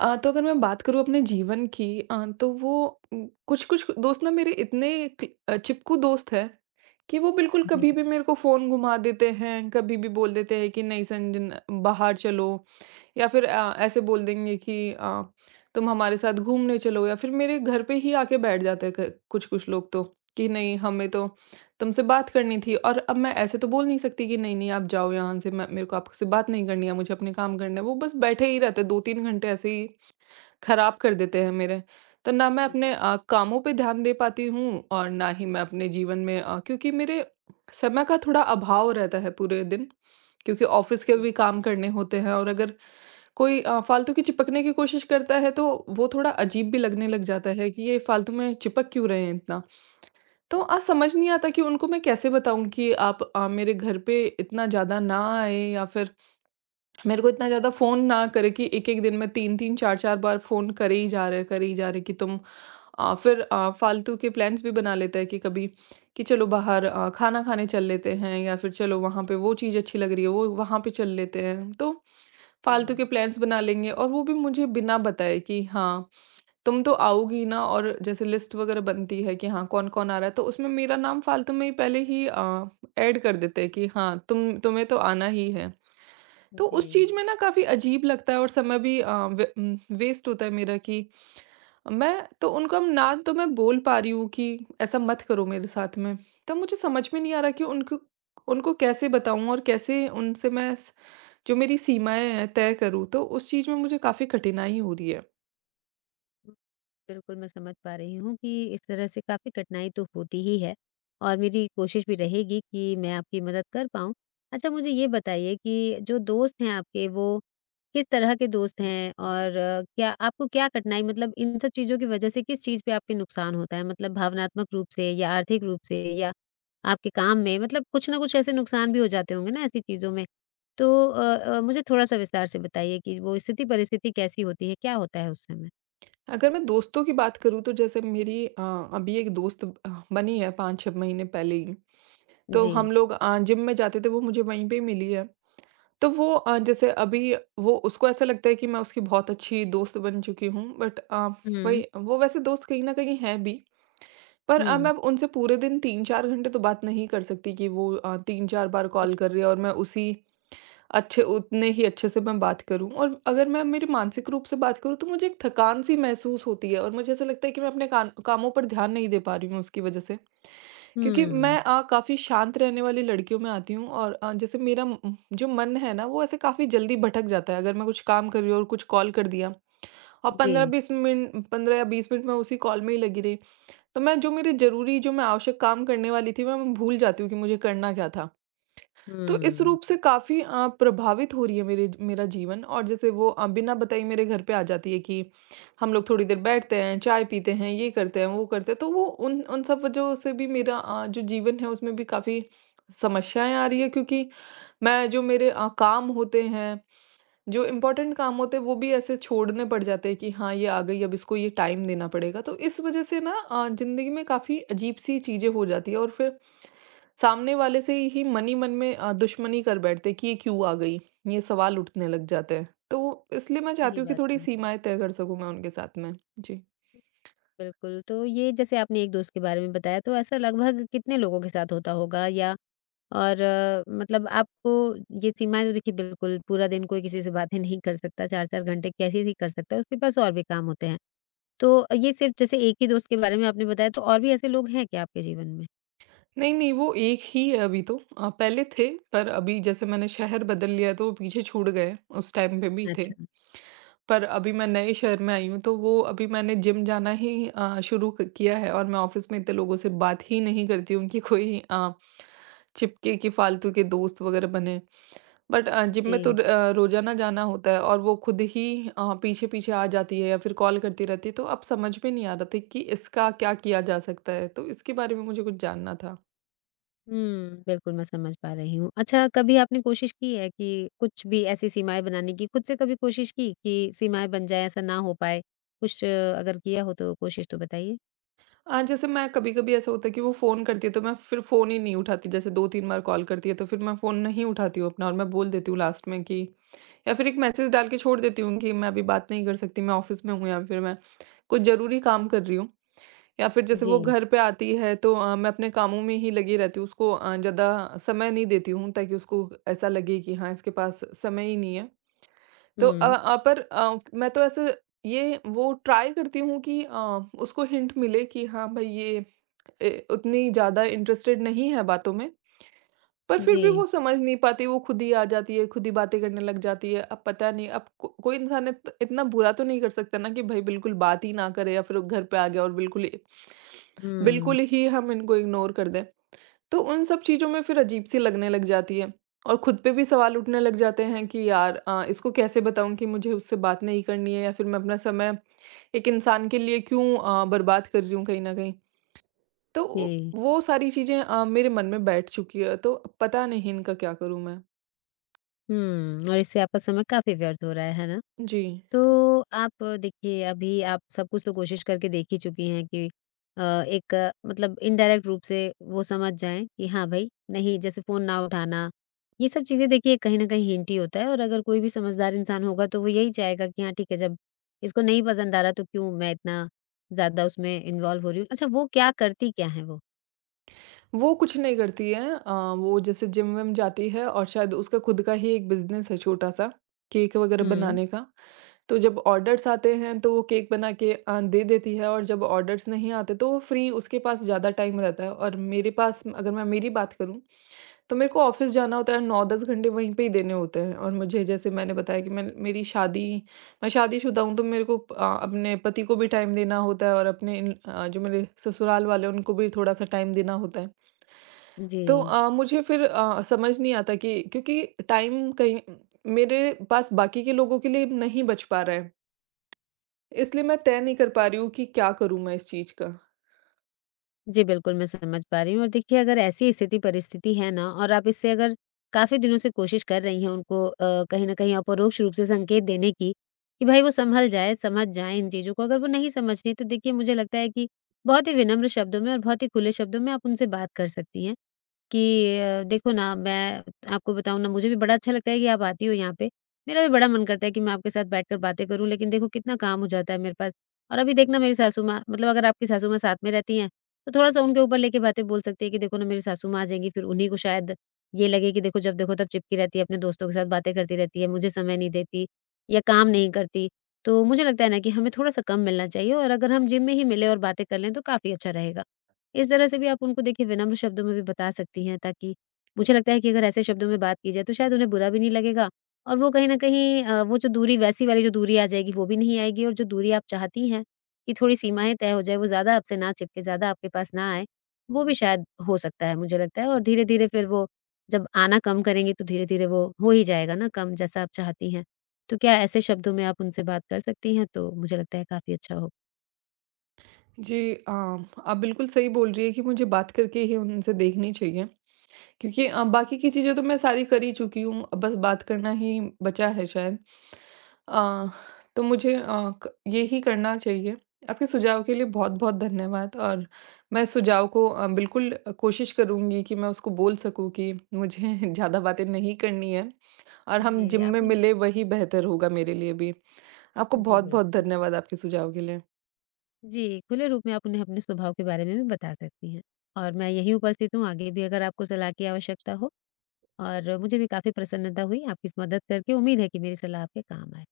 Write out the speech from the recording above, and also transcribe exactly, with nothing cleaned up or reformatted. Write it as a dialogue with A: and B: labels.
A: अ, तो अगर मैं बात करूँ अपने जीवन की अ, तो वो कुछ-कुछ दोस्त ना मेरे इतने क अ, चिपकू दोस्त हैं कि वो बिल्कुल
B: जी,
A: कभी भी मेरे को फ़ोन घुमा देते हैं, कभी भी बोल देते हैं कि नहीं संजन बाहर चलो। या फिर अ, ऐसे बोल देंगे कि अ, तुम हमारे साथ घूमने चलो या फिर मेरे घर पे ही आके बैठ जाते हैं। क कुछ-कुछ लोग तो कि नहीं हमें तो तुमसे बात करनी थी, और अब मैं ऐसे तो बोल नहीं सकती कि नहीं-नहीं आप जाओ यहाँ से, मैं मेरे को आपसे बात नहीं करनी है, मुझे अपने काम करने हैं। वो बस बैठे ही रहते हैं दो तीन घंटे, ऐसे ही खराब कर देते हैं मेरे। तो ना मैं
B: समझ
A: अपने अ, कामों पे ध्यान दे पाती हूँ और ना ही मैं अपने जीवन में अ, क्योंकि मेरे समय का थोड़ा अभाव रहता है पूरे दिन, क्योंकि ऑफ़िस के
B: गई।
A: भी काम करने होते हैं और अगर कोई अ, फ़ालतू की चिपकने की कोशिश करता है तो वो थोड़ा अजीब भी लगने लग जाता है कि ये फ़ालतू में चिपक क्यों रहे हैं इतना। तो अ, समझ नहीं आता कि उनको मैं कैसे बताऊँ कि आप अ, मेरे घर पे इतना ज़्यादा ना आएँ या फिर मेरे को इतना ज़्यादा फ़ोन ना करे कि एक-एक दिन में तीन तीन चार चार बार फ़ोन करे ही जा रहे हैं, करे ही जा रहे हैं कि तुम अ, फिर अ, फ़ालतू के प्लान्स भी बना लेते हैं कि कभी कि चलो बाहर अ, खाना खाने चल लेते हैं या फिर चलो वहाँ पे वो चीज़ अच्छी लग रही है, वो वहाँ पे चल लेते हैं। तो फ़ालतू
B: जी,
A: के प्लान्स बना लेंगे और वो भी मुझे बिना बताए कि हाँ, तुम तो आओगी ना, और जैसे लिस्ट वग़ैरह बनती है कि हाँ, कौन-कौन आ रहा है, तो उसमें मेरा नाम फ़ालतू में ही पहले ही अ, ऐड कर देते हैं कि हाँ, तुम तुम्हें तो आना ही है। तो उस
B: जी।
A: चीज़ में ना काफ़ी अजीब लगता है और समय भी अ, वे उम, वेस्ट होता है मेरा कि मैं तो उनको अब ना तो मैं बोल पा रही हूँ कि ऐसा मत करो मेरे साथ में। तो मुझे समझ में नहीं आ रहा कि उनको उनको कैसे बताऊँ और कैसे उनसे मैं स जो मेरी सीमाएँ हैं तय करूँ, तो उस चीज़ में मुझे काफ़ी कठिनाई हो रही है।
B: बिल्कुल, मैं समझ पा रही हूँ कि इस तरह से काफ़ी कठिनाई तो होती ही है, और मेरी कोशिश भी रहेगी कि मैं आपकी मदद कर पाऊँ। अच्छा, मुझे ये बताइए कि जो दोस्त हैं आपके, वो किस तरह के दोस्त हैं? और अ, क्या आपको, क्या कठिनाई, मतलब इन सब चीज़ों की वज़ह से किस चीज़ पे आपके नुकसान होता है? मतलब भावनात्मक रूप से या आर्थिक रूप से या आपके काम में, मतलब कुछ ना कुछ ऐसे नुकसान भी हो जाते होंगे ना ऐसी चीज़ों में। तो अ अ, मुझे थोड़ा-सा विस्तार से बताइए कि वो स्थिति परिस्थिति कैसी होती है? क्या होता है उस समय?
A: अगर मैं दोस्तों की बात करूँ तो जैसे मेरी अ, अभी एक दोस्त अ, बनी है पाँच छह महीने पहले ही। तो
B: जी।
A: हम लोग अ, जिम में जाते थे, वो मुझे वहीं पे मिली है। तो वो अ, जैसे अभी वो उसको ऐसा लगता है कि मैं उसकी बहुत अच्छी दोस्त बन चुकी हूँ, बट अ,
B: हुँ।
A: वही वो वैसे दोस्त कहीं न कहीं है भी। पर अ, मैं
B: हुँ।
A: अब उनसे पूरे दिन तीन चार घंटे तो बात नहीं कर सकती कि वो अ, तीन चार बार कॉल कर रही है और मैं उसी अच्छे उतने ही अच्छे से मैं बात करूँ। और अगर मैं मेरे मानसिक रूप से बात करूँ तो मुझे एक थकान-सी महसूस होती है और मुझे ऐसा लगता है कि मैं अपने कान कामों पर ध्यान नहीं दे पा रही हूँ उसकी वजह से। क्योंकि
B: हुँ।
A: मैं अ, काफ़ी शांत रहने वाली लड़कियों में आती हूँ और अ, जैसे मेरा म- जो मन है ना वो ऐसे काफ़ी जल्दी भटक जाता है अगर मैं कुछ काम कर रही हूँ और कुछ कॉल कर दिया और
B: जी।
A: पंद्रह बीस मिनट पंद्रह या बीस मिनट में उसी कॉल में ही लगी रही तो मैं जो मेरे ज़रूरी जो मैं आवश्यक काम करने वाली थी मैं मैं भूल जाती हूँ कि मुझे करना क्या था। तो इस
B: हुँ।
A: रूप से काफ़ी अ, प्रभावित हो रही है मेरे मेरा जीवन, और जैसे वो अ, बिना बताई मेरे घर पे आ जाती है कि हम लोग थोड़ी देर बैठते हैं, चाय पीते हैं, ये करते हैं, वो करते हैं। तो वो उन उन सब वजहों से भी मेरा अ, जो जीवन है उसमें भी काफ़ी समस्याएँ आ रही है, क्योंकि मैं जो मेरे अ, काम होते हैं, जो इम्पोर्टेंट काम होते हैं, वो भी ऐसे छोड़ने पड़ जाते हैं कि हाँ, ये आ गई, अब इसको ये टाइम देना पड़ेगा। तो इस वजह से ना अ, ज़िंदगी में काफ़ी अजीब-सी चीज़ें हो जाती है और फिर सामने वाले से ही मन ही मन में अ, दुश्मनी कर बैठते कि ये क्यों आ गई? ये सवाल उठने लग जाते हैं। तो इसलिए मैं चाहती
B: सही
A: हूँ कि
B: बात
A: थोड़ी
B: है।
A: सीमाएँ तय कर सकूँ मैं उनके साथ में। जी।
B: बिल्कुल, तो ये जैसे आपने एक दोस्त के बारे में बताया, तो ऐसा लगभग कितने लोगों के साथ होता होगा? या और अ, मतलब आपको, ये सीमाएँ तो देखिए, बिल्कुल पूरा दिन कोई किसी से बातें नहीं कर सकता, चार चार घंटे कैसे ही कर सकता है, उसके पास और भी काम होते हैं। तो ये सिर्फ़ जैसे एक ही दोस्त के बारे में आपने बताया, तो और भी ऐसे लोग हैं क्या आपके जीवन में?
A: नहीं, नहीं वो एक ही है अभी, तो अ, पहले थे पर अभी जैसे मैंने शहर बदल लिया तो वो पीछे छूट गए हैं, उस टाइम पे भी थे।
B: अच्छा।
A: पर अभी मैं नए शहर में आई हूँ तो वो अभी मैंने जिम जाना ही अ, शुरू क किया है, और मैं ऑफ़िस में इतने लोगों से बात ही नहीं करती हूँ कि कोई अ, चिपके कि फालतू के दोस्त वगैरह बने। बट अ, जिम
B: जी।
A: में तो र अ, रोज़ाना जाना होता है और वो खुद ही अ, पीछे-पीछे आ जाती है या फिर कॉल करती रहती है, तो अब समझ में नहीं आ रहा था कि इसका क्या किया जा सकता है, तो इसके बारे में मुझे कुछ जानना था।
B: हुँ, बिल्कुल मैं समझ पा रही हूँ। अच्छा, कभी आपने कोशिश की है कि कुछ भी ऐसी सीमाएँ बनाने की? खुद से कभी कोशिश की कि सीमाएँ बन जाएँ, ऐसा ना हो पाए? कुछ अ, अगर किया हो तो कोशिश तो बताइए?
A: अ, जैसे मैं कभी-कभी ऐसा होता है कि वो फ़ोन करती है, तो मैं फिर फ़ोन ही नहीं उठाती, जैसे दो तीन बार कॉल करती है, तो फिर मैं फ़ोन नहीं उठाती हूँ अपना और मैं बोल देती हूँ लास्ट में कि या फिर एक मैसेज डाल के छोड़ देती हूँ कि मैं अभी बात नहीं कर सकती, मैं ऑफ़िस में हूँ या फिर मैं कुछ ज़रूरी काम कर रही हूँ। या फिर जैसे
B: जी।
A: वो घर पे आती है तो अ, मैं अपने कामों में ही लगी रहती हूँ। उसको अ, ज़्यादा समय नहीं देती हूँ ताकि उसको ऐसा लगे कि हाँ, इसके पास समय ही नहीं है। तो अ
B: हुँ।
A: अ, पर अ, मैं तो ऐसे ये वो ट्राई करती हूँ कि अ, उसको हिंट मिले कि हाँ, भई ये ए, उतनी ज़्यादा इंटरेस्टेड नहीं है बातों में। पर फिर भी
B: जी।
A: वो समझ नहीं पाती, वो खुद ही आ जाती है, खुद ही बातें करने लग जाती है। अब पता नहीं अब को कोई इंसान इत इतना बुरा तो नहीं कर सकता ना कि भई बिल्कुल बात ही ना करे या फिर वो घर पे आ गया और बिल्कुल ही
B: हुँ।
A: बिल्कुल ही हम इनको इग्नोर कर दें। तो उन सब चीज़ों में फिर अजीब-सी लगने लग जाती है और खुद पे भी सवाल उठने लग जाते हैं कि यार अ, इसको कैसे बताऊँ कि मुझे उससे बात नहीं करनी है, या फिर मैं अपना समय एक इंसान के लिए क्यों अ, बर्बाद कर रही हूँ कहीं न कहीं। तो
B: जी।
A: वो सारी चीज़ें अ, मेरे मन में बैठ चुकी है तो पता नहीं इनका क्या करूँ मैं।
B: हुँ, और इससे आपका समय काफ़ी व्यर्थ हो रहा है, है ना?
A: जी।
B: तो आप अ, देखिए, अभी आप सब कुछ तो कोशिश करके देख ही चुकी हैं कि अ, एक अ, मतलब इनडायरेक्ट रूप से वो समझ जाएं कि हाँ भाई नहीं, जैसे फोन ना उठाना, ये सब चीजें देखिए कहीं ना कहीं हिंट ही होता है। और अगर कोई भी समझदार इंसान होगा तो वो यही चाहेगा कि हाँ ठीक है, जब इसको नहीं पसंद आ रहा तो क्यों मैं इतना ज्यादा उसमें इन्वॉल्व हो रही हूँ। अच्छा, वो क्या करती क्या है वो?
A: वो कुछ नहीं करती है अ, वो जैसे जिम-विम जाती है और शायद उसका खुद का ही एक बिज़नेस है छोटा-सा, केक वग़ैरह
B: हम्म।
A: बनाने का। तो जब ऑर्डर्स आते हैं तो वो केक बना के अ, दे देती है, और जब ऑर्डर्स नहीं आते तो वो फ्री, उसके पास ज़्यादा टाइम रहता है। और मेरे पास, अगर मैं मेरी बात करूँ, तो मेरे को ऑफ़िस जाना होता है, नौ दस घंटे वहीं पे ही देने होते हैं, और मुझे जैसे मैंने बताया कि मैं मेरी शादी मैं शादीशुदा हूँ तो मेरे को अ, अपने पति को भी टाइम देना होता है और अपने इन अ, जो मेरे ससुराल वाले हैं उनको भी थोड़ा-सा टाइम देना होता है।
B: जी।
A: तो अ, मुझे फिर अ, समझ नहीं आता कि क्योंकि टाइम कहीं मेरे पास बाकी के लोगों के लिए नहीं बच पा रहा है। इसलिए मैं तय नहीं कर पा रही हूँ कि क्या करूँ मैं इस चीज़ का।
B: जी, बिल्कुल, मैं समझ पा रही हूँ। और देखिए, अगर ऐसी स्थिति परिस्थिति है ना, और आप इससे अगर काफ़ी दिनों से कोशिश कर रही हैं उनको अ, कहीं न कहीं अपरोक्ष रूप से संकेत देने की, कि भाई वो सँभल जाए, समझ जाएँ इन चीज़ों को। अगर वो नहीं समझ रहीं, तो देखिए मुझे लगता है कि बहुत ही विनम्र शब्दों में और बहुत ही खुले शब्दों में आप उनसे बात कर सकती हैं। कि अ, देखो ना, मैं आपको बताऊँ ना, मुझे भी बड़ा अच्छा लगता है कि आप आती हो यहाँ पे। मेरा भी बड़ा मन करता है कि मैं आपके साथ बैठकर बातें करूँ, लेकिन देखो कितना काम हो जाता है मेरे पास। और अभी देखना मेरी सासू माँ, मतलब अगर आपकी सासू माँ साथ में रहती हैं, तो थोड़ा-सा उनके ऊपर लेके बातें बोल सकती है कि देखो ना, मेरी सासू माँ आ जाएँगी, फिर उन्हीं को शायद ये लगे कि देखो, जब देखो तब चिपकी रहती है अपने दोस्तों के साथ, बातें करती रहती है, मुझे समय नहीं देती या काम नहीं करती। तो मुझे लगता है ना कि हमें थोड़ा-सा कम मिलना चाहिए, और अगर हम जिम में ही मिलें और बातें कर लें तो काफ़ी अच्छा रहेगा। इस तरह से भी आप उनको देखिए विनम्र शब्दों में भी बता सकती हैं, ताकि मुझे लगता है कि अगर ऐसे शब्दों में बात की जाए तो शायद उन्हें बुरा भी नहीं लगेगा, और वो कहीं न कहीं अ, वो जो दूरी, वैसी वाली जो दूरी आ जाएगी, वो भी नहीं आएगी। और जो दूरी आप चाहती हैं कि थोड़ी सीमाएँ तय हो जाए, वो ज़्यादा आपसे ना चिपके, ज़्यादा आपके पास ना आए, वो भी शायद हो सकता है मुझे लगता है। और धीरे-धीरे फिर वो जब आना कम करेंगी, तो धीरे-धीरे वो हो ही जाएगा ना कम, जैसा आप चाहती हैं। तो क्या ऐसे शब्दों में आप उनसे बात कर सकती हैं? तो मुझे लगता है काफ़ी अच्छा हो।
A: जी, अ, आप बिल्कुल सही बोल रही हैं कि मुझे बात करके ही उनसे देखनी चाहिए। क्योंकि अ, बाकी की चीज़ें तो मैं सारी कर ही चुकी हूँ, अब बस बात करना ही बचा है शायद। अ, तो मुझे अ, क यही करना चाहिए। आपके सुझाव के लिए बहुत-बहुत धन्यवाद, और मैं इस सुझाव को अ, बिल्कुल अ, कोशिश करूँगी कि मैं उसको बोल सकूँ कि मुझे ज़्यादा बातें नहीं करनी है और हम
B: जी,
A: जिम में
B: आप उन।
A: मिले, वही बेहतर होगा मेरे लिए भी। आपको
B: जी,
A: बहुत-बहुत
B: बिल्कुल।
A: धन्यवाद आपके सुझाव के लिए।
B: जी, खुले रूप में आप उन्हें अपने स्वभाव के बारे में भी बता सकती हैं, और मैं यहीं उपस्थित हूँ आगे भी अगर आपको सलाह की आवश्यकता हो। और मुझे भी काफ़ी प्रसन्नता हुई आपकी इस मदद करके, उम्मीद है कि मेरी सलाह आपके काम आए।